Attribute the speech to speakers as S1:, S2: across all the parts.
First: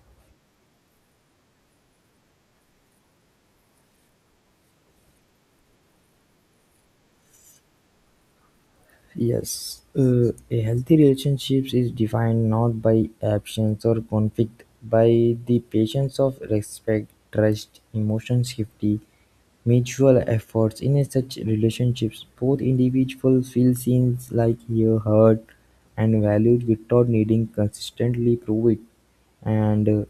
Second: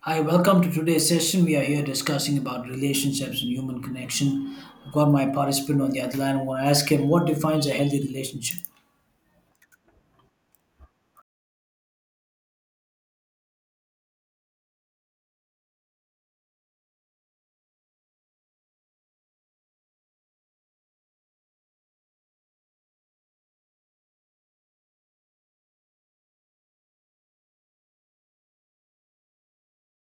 S1: Hi, welcome to today's session. We are here discussing about relationships and human connection. I've got my participant on the other line. I want to ask him what defines a healthy relationship.
S2: Yes, a healthy relationship is defined not by absence or conflict, by the patience of respect, trust, emotion safety, mutual efforts. In such relationships, both individuals feel seen, like you heard, and valued without needing consistently prove it. And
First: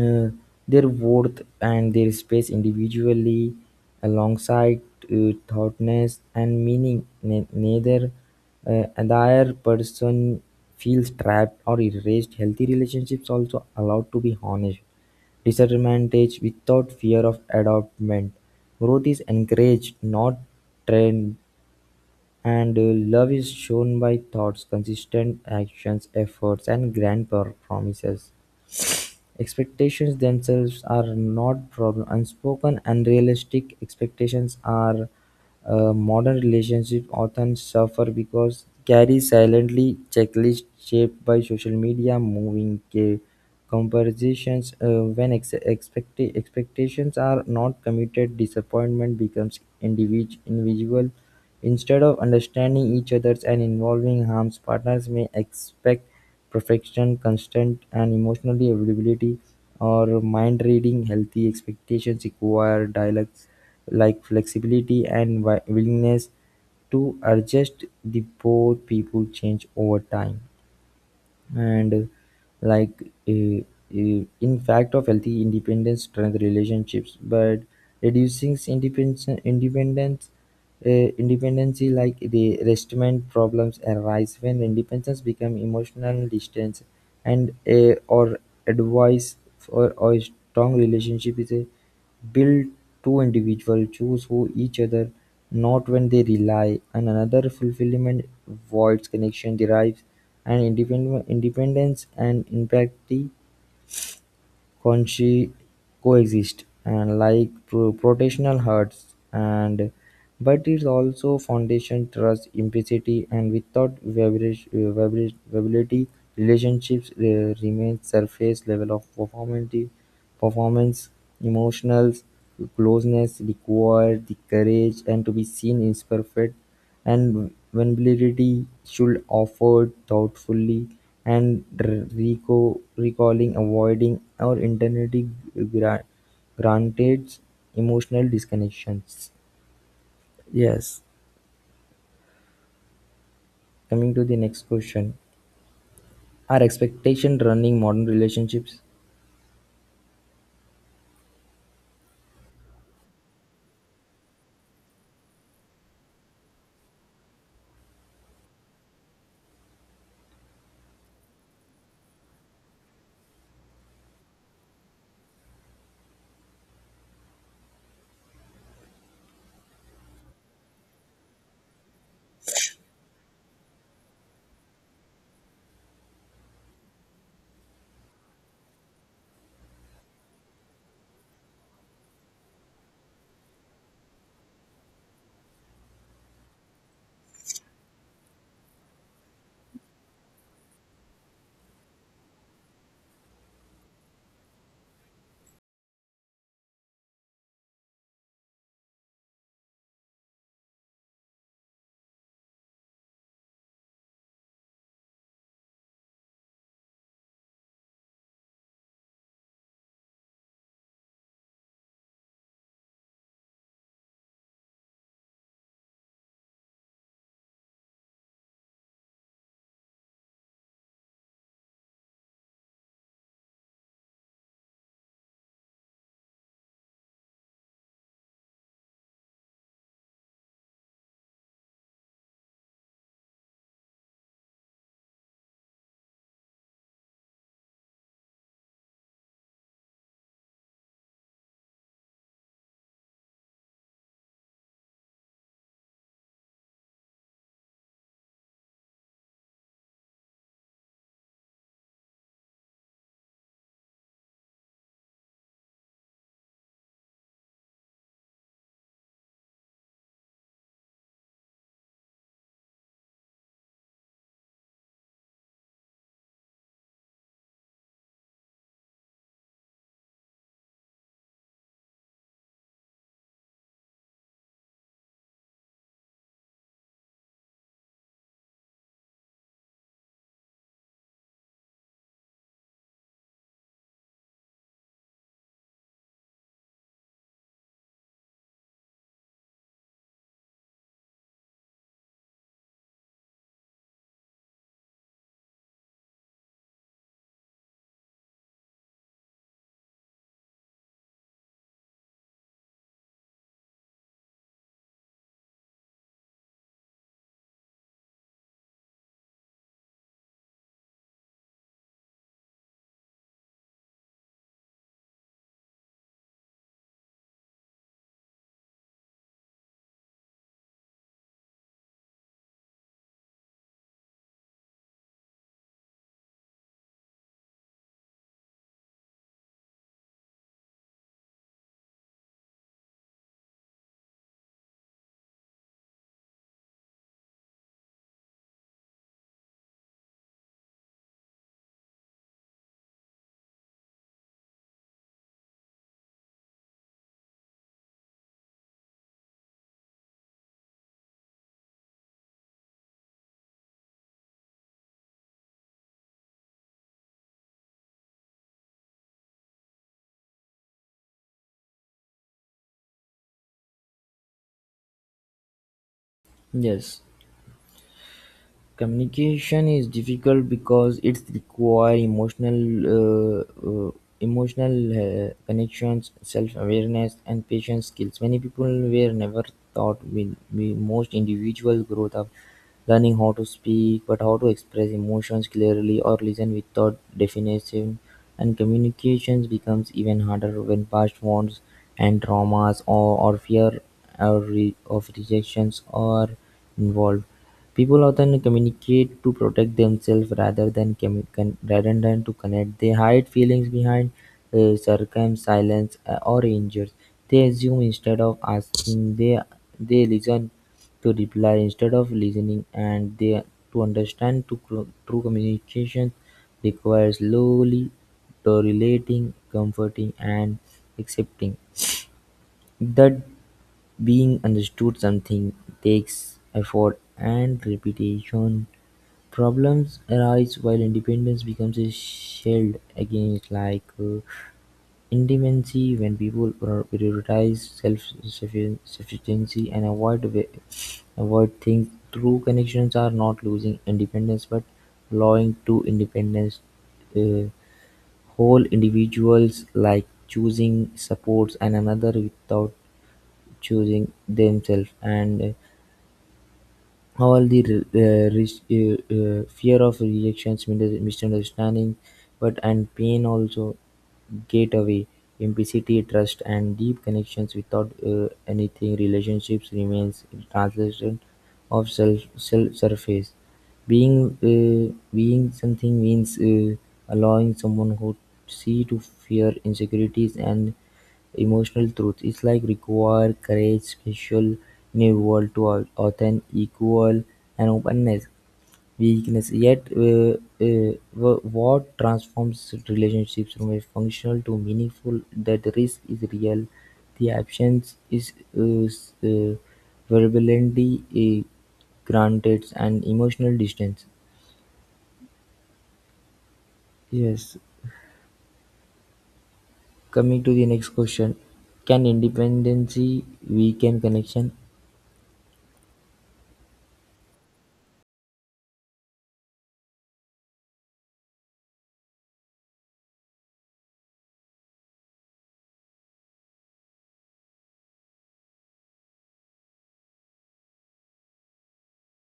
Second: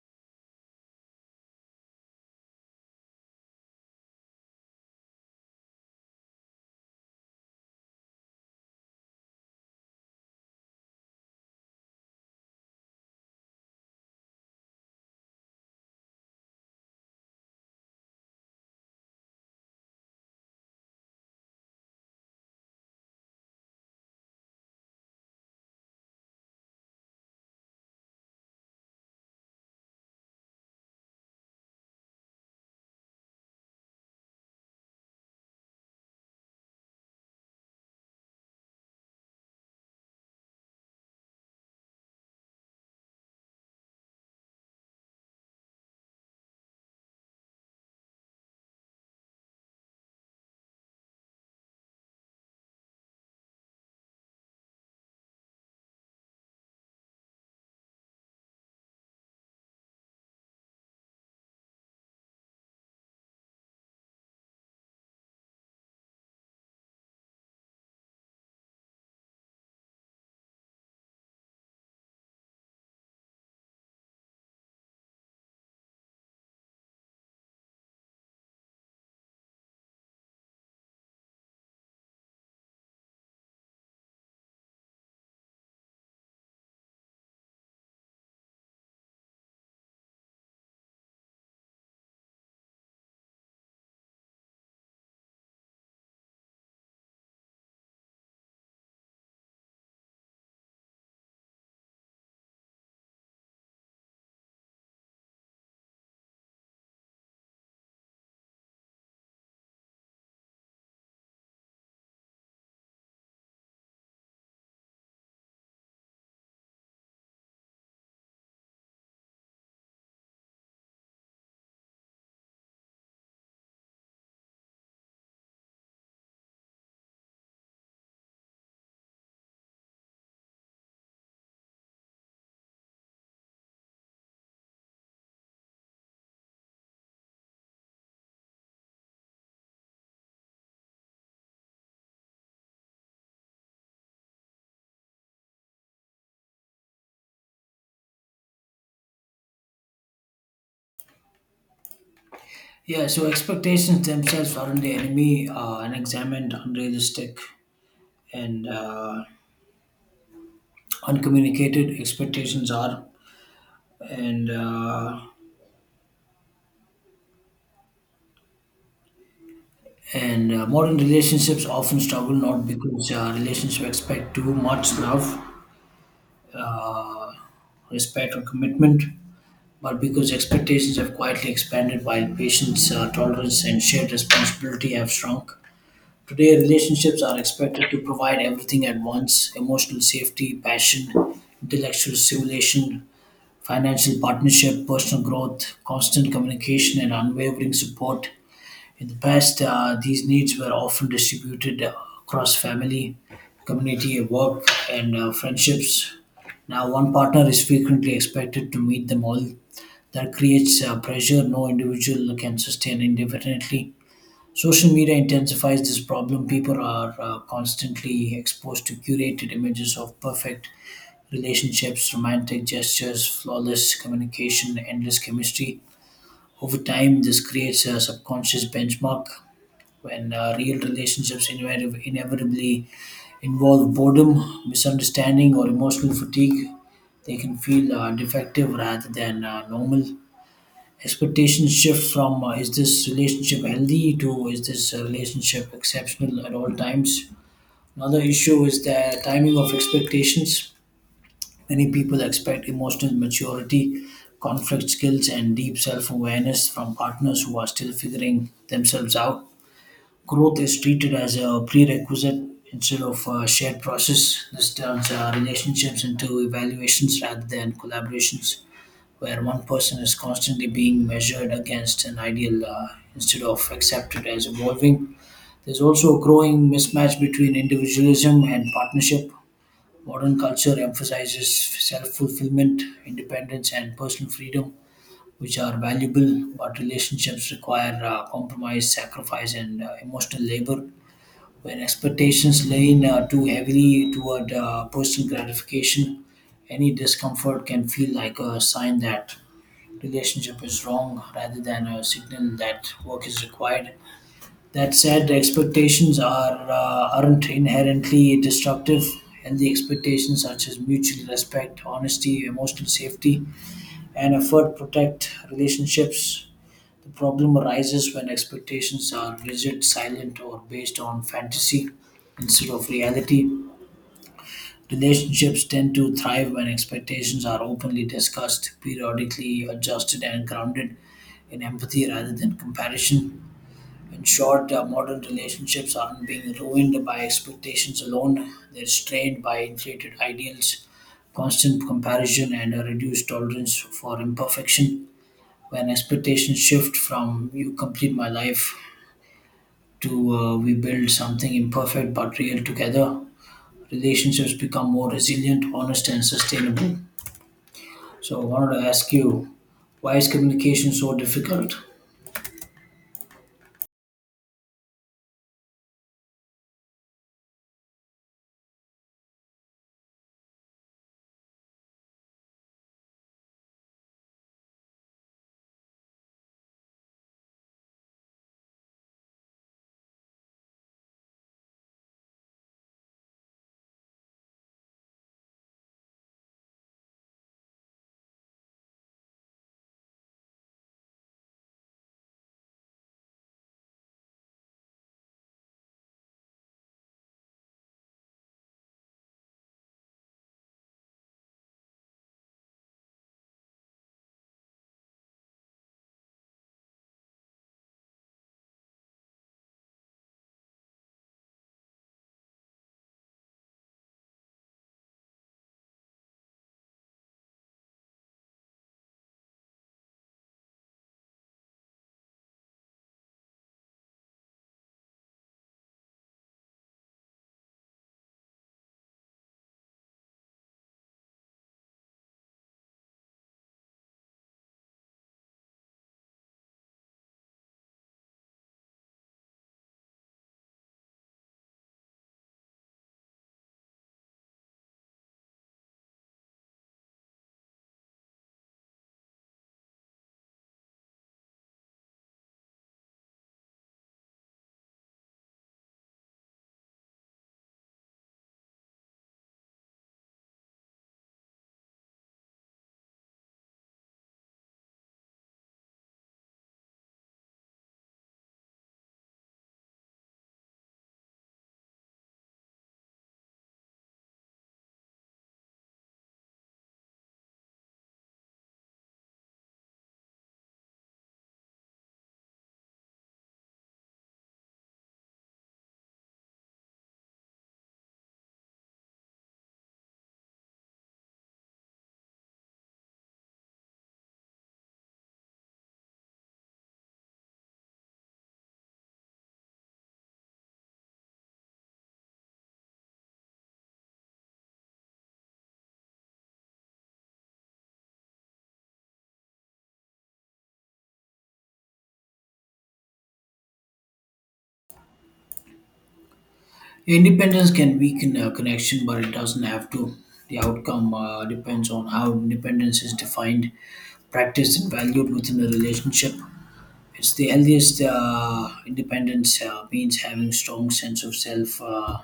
S2: uh, Their worth and their space individually, alongside thoughtness and meaning, neither other person feels trapped or erased. Healthy relationships also allowed to be honest, disadvantage without fear of adoptment. Growth is encouraged, not trained, and love is shown by thoughts, consistent actions, efforts, and grand promises. Expectations themselves are not problem; unspoken, and realistic expectations are modern relationship often suffer because carry silently checklist shaped by social media, moving comparisons. When expectations are not committed, disappointment becomes individual. Instead of understanding each other's and involving harms, partners may expect perfection, constant, and emotionally availability or mind reading. Healthy expectations require dialects like flexibility and willingness to adjust the both people change over time and like in fact of healthy independence strength relationships but reducing independence independency like the restatement problems arise when independence become emotional distance and a or advice or a strong relationship is a build two individuals choose who each other not when they rely on another fulfillment voids connection derives and independence and inequality coexist, and like protectional hearts, and but it also foundation trust, implicity, and without variability, relationships remain surface level of performance, emotional closeness require the courage and to be seen is perfect and vulnerability should offered thoughtfully, and recalling, avoiding, or internally gra- granted emotional disconnections. Yes. Coming to the next question. Are expectations running modern relationships?
S1: Yeah, so expectations themselves aren't the enemy. Unexamined, unrealistic, and uncommunicated expectations are. And uh, and Modern relationships often struggle not because relationships expect too much love, uh, respect or commitment, but because expectations have quietly expanded while patience, tolerance, and shared responsibility have shrunk. Today, relationships are expected to provide everything at once: emotional safety, passion, intellectual stimulation, financial partnership, personal growth, constant communication, and unwavering support. In the past, these needs were often distributed across family, community, work, and friendships. Now, one partner is frequently expected to meet them all. That creates pressure no individual can sustain indefinitely. Social media intensifies this problem. People are constantly exposed to curated images of perfect relationships, romantic gestures, flawless communication, endless chemistry. Over time, this creates a subconscious benchmark when real relationships inevitably involve boredom, misunderstanding, or emotional fatigue. They can feel defective rather than normal. Expectations shift from is this relationship healthy to is this relationship exceptional at all times. Another issue is the timing of expectations. Many people expect emotional maturity, conflict skills, and deep self awareness from partners who are still figuring themselves out. Growth is treated as a prerequisite instead of a shared process. This turns relationships into evaluations rather than collaborations, where one person is constantly being measured against an ideal, instead of accepted as evolving. There's also a growing mismatch between individualism and partnership. Modern culture emphasizes self fulfillment, independence, and personal freedom, which are valuable, but relationships require compromise, sacrifice, and emotional labor. Where expectations lean too heavily toward personal gratification, any discomfort can feel like a sign that relationship is wrong rather than a signal that work is required. That said, expectations are aren't inherently destructive. Healthy expectations such as mutual respect, honesty, emotional safety, and effort protect relationships. The problem arises when expectations are rigid, silent, or based on fantasy instead of reality. Relationships tend to thrive when expectations are openly discussed, periodically adjusted, and grounded in empathy rather than comparison. In short, modern relationships aren't being ruined by expectations alone, they're strained by inflated ideals, constant comparison, and a reduced tolerance for imperfection. When expectations shift from you complete my life to we build something imperfect but real together. Relationships become more resilient, honest, and sustainable. So, I wanted to ask you, why is communication so difficult?
S2: Yes. Communication is difficult because it requires uh, uh, emotional connections, self-awareness, and patience skills. Many people were never taught with most individual growth of learning how to speak, but how to express emotions clearly or listen without definition. And communications becomes even harder when past wounds and traumas or fear or of rejections are involved. People often communicate to protect themselves rather than to connect. They hide feelings behind sarcasm, silence, or injuries. They assume instead of asking. They listen to reply instead of listening, and they to understand. To true communication requires slowly tolerating, comforting, and accepting that being understood something takes effort and repetition. Problems arise while independence becomes a shield against, independency, when people prioritize self-sufficiency and avoid avoid things through connections are not losing independence but allowing to independence uh, whole individuals like choosing supports and another without choosing themselves and all the fear of rejections misunderstanding but and pain also get away implicity trust and deep connections without anything relationships remains translation of self, self surface being being something means allowing someone who see to fear insecurities and emotional truth is like require courage, special in a world to often equal and openness, weakness. Yet what transforms relationships from a functional to meaningful? That the risk is real, the absence is uh, s- uh, verbally granted, and emotional distance. Yes. Coming to the next question, can independency weaken connection?
S1: Independence can weaken a connection, but it doesn't have to. The outcome depends on how independence is defined, practiced, and valued within a relationship. It's the healthiest independence means having strong sense of self.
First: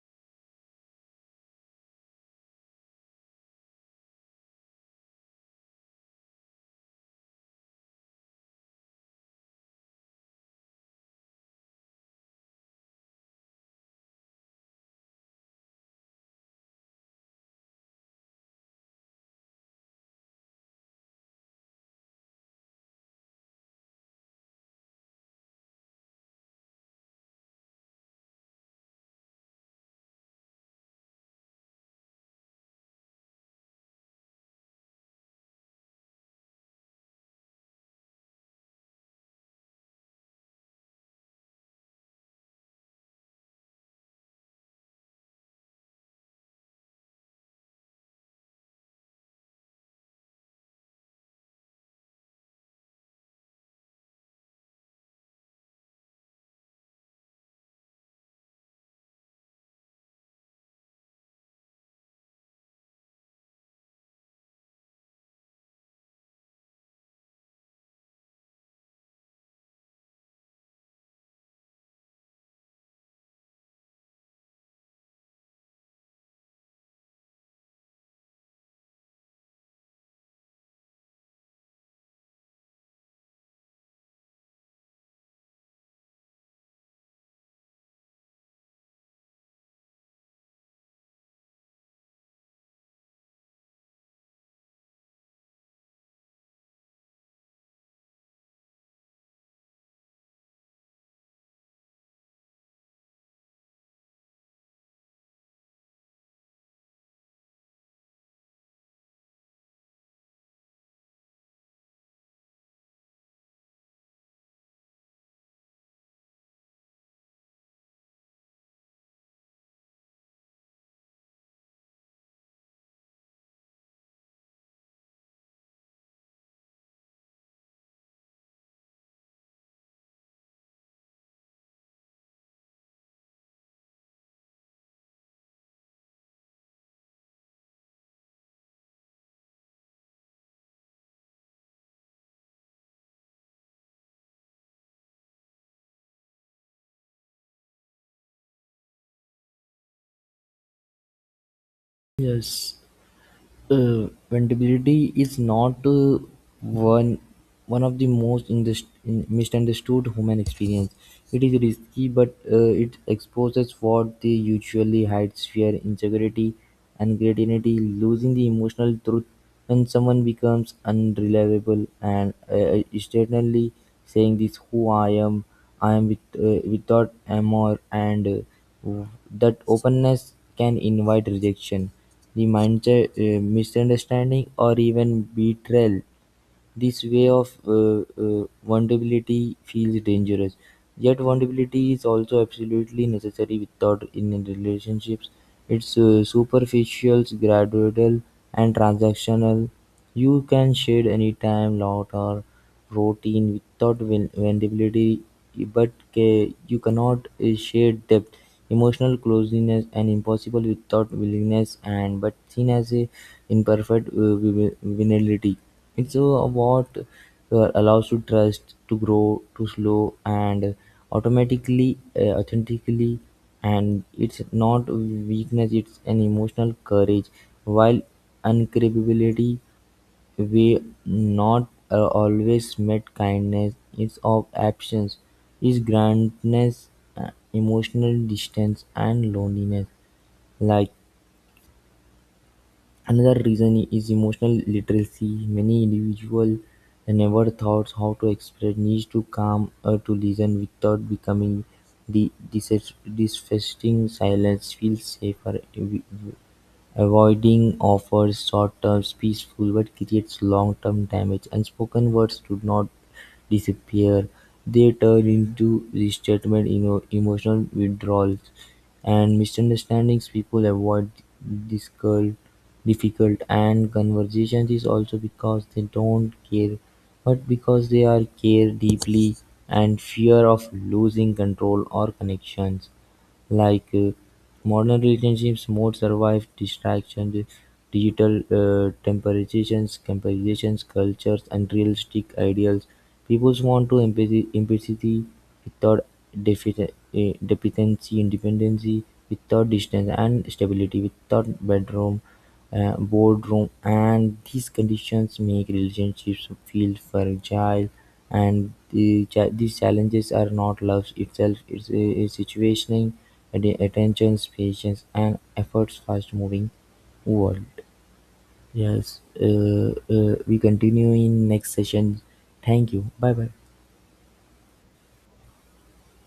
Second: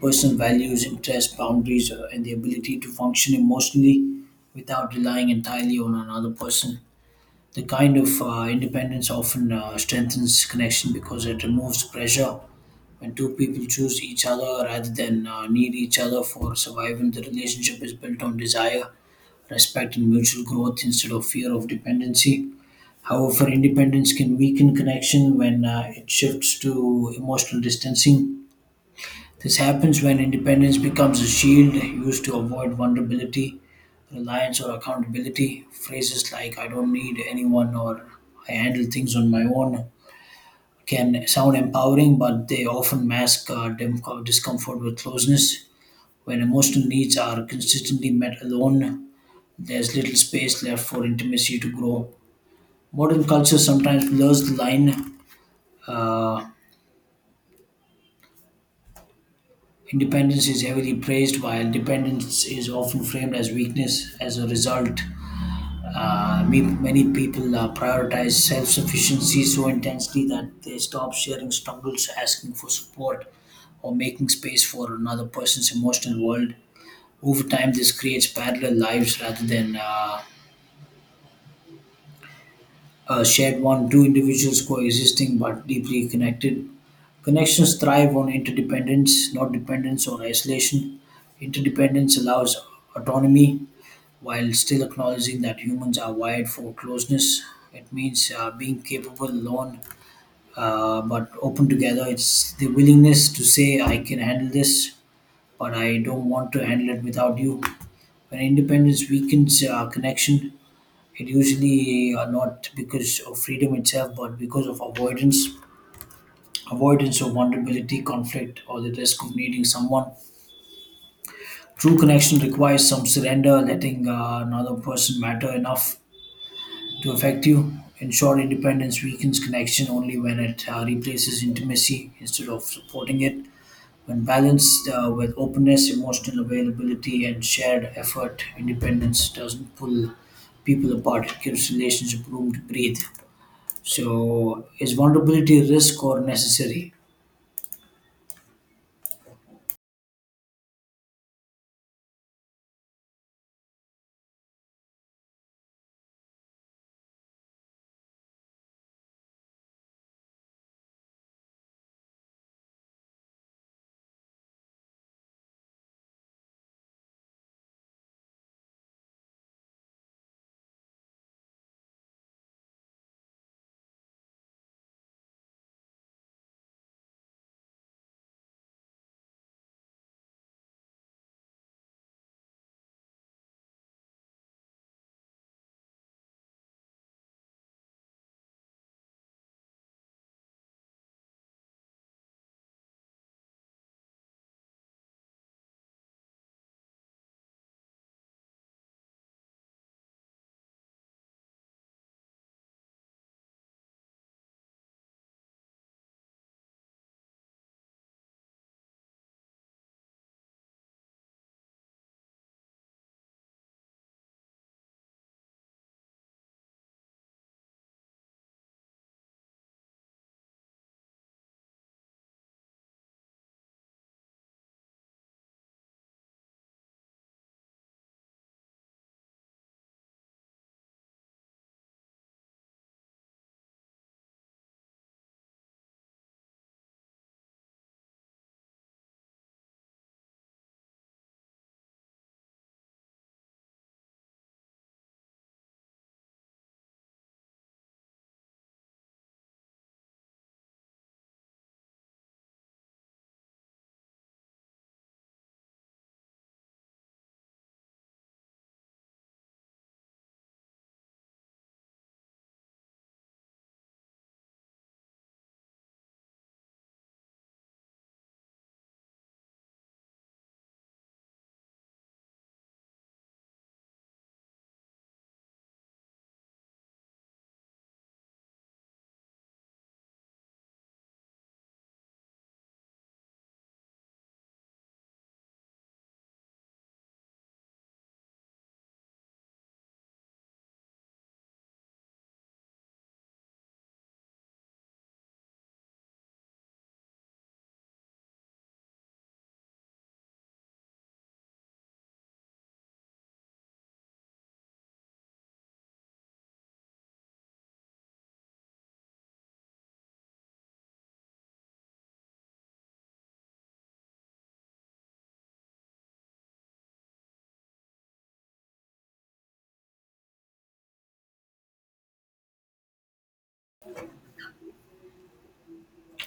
S1: Personal values, interests, boundaries, and the ability to function emotionally without relying entirely on another person. The kind of independence often strengthens connection because it removes pressure. When two people choose each other rather than need each other for survival, the relationship is built on desire, respect, and mutual growth instead of fear of dependency. However, independence can weaken connection when it shifts to emotional distancing. This happens when independence becomes a shield used to avoid vulnerability, reliance, or accountability. Phrases like, I don't need anyone, or I handle things on my own, can sound empowering, but they often mask discomfort with closeness. When emotional needs are consistently met alone, there's little space left for intimacy to grow. Modern culture sometimes blurs the line. uh, Independence is heavily praised, while dependence is often framed as weakness. As a result, many people prioritize self sufficiency so intensely that they stop sharing struggles, asking for support, or making space for another person's emotional world. Over time, this creates parallel lives rather than a shared one, two individuals coexisting but deeply connected. Connections thrive on interdependence, not dependence on isolation. Interdependence allows autonomy while still acknowledging that humans are wired for closeness. It means being capable alone, but open together. It's the willingness to say, I can handle this, but I don't want to handle it without you. When independence weakens connection, it usually are not because of freedom itself but because of avoidance of vulnerability, conflict, or the risk of needing someone. True connection requires some surrender, letting another person matter enough to affect you. In short, independence weakens connection only when it replaces intimacy instead of supporting it. When balanced with openness, emotional availability, and shared effort, independence doesn't pull people apart, it gives relationship room to breathe. So, is vulnerability a risk or necessary?
S2: Yes. Vulnerability is not one one of the most misunderstood human experience. It is risky, but it exposes what they usually hide: fear, insecurity, and creativity. Losing the emotional truth when someone becomes unreliable and externally saying this: "Who I am with, without amor," and uh, that openness can invite rejection the mindset, misunderstanding or even betrayal, this way of vulnerability feels dangerous. Yet vulnerability is also absolutely necessary without in relationships. It's superficial, gradual and transactional. You can shade anytime, lot or routine without vulnerability, but you cannot share depth, emotional closeness, and impossible without willingness, and but seen as a imperfect vulnerability. It's what allows to trust to grow, to slow, and automatically, authentically, and it's not weakness; it's an emotional courage. While incapability we not always met kindness is of absence, is gruntness, emotional distance and loneliness. Like another reason is emotional literacy. Many individuals never thought how to express needs to calm or to listen without becoming the dissatisfying silence feels safer. Avoiding offers short-term peaceful, but creates long-term damage. Unspoken words do not disappear; they turn into resentment, emotional withdrawals, and misunderstandings. People avoid difficult, difficult and conversations is also because they don't care, but because they are care deeply and fear of losing control or connections. Like uh, Modern relationships, more survive distractions, digital temporizations, comparisons, cultures, and realistic ideals. People want to empathy without dependency, independency without distance, and stability without bedroom boardroom and these conditions make relationships feel fragile and the these challenges are not love itself it's a situationing and the attention patience and efforts fast moving world. yes uh, we continue in next session. Thank you, bye bye.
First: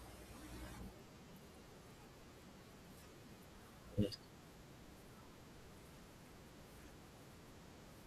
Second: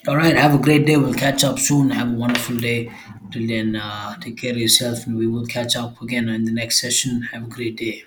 S1: All right, have a great day. We'll catch up soon. Have a wonderful day. Till then,
S2: Yes.
S1: take care of yourself, and we will catch up again in the next session. Have a great day.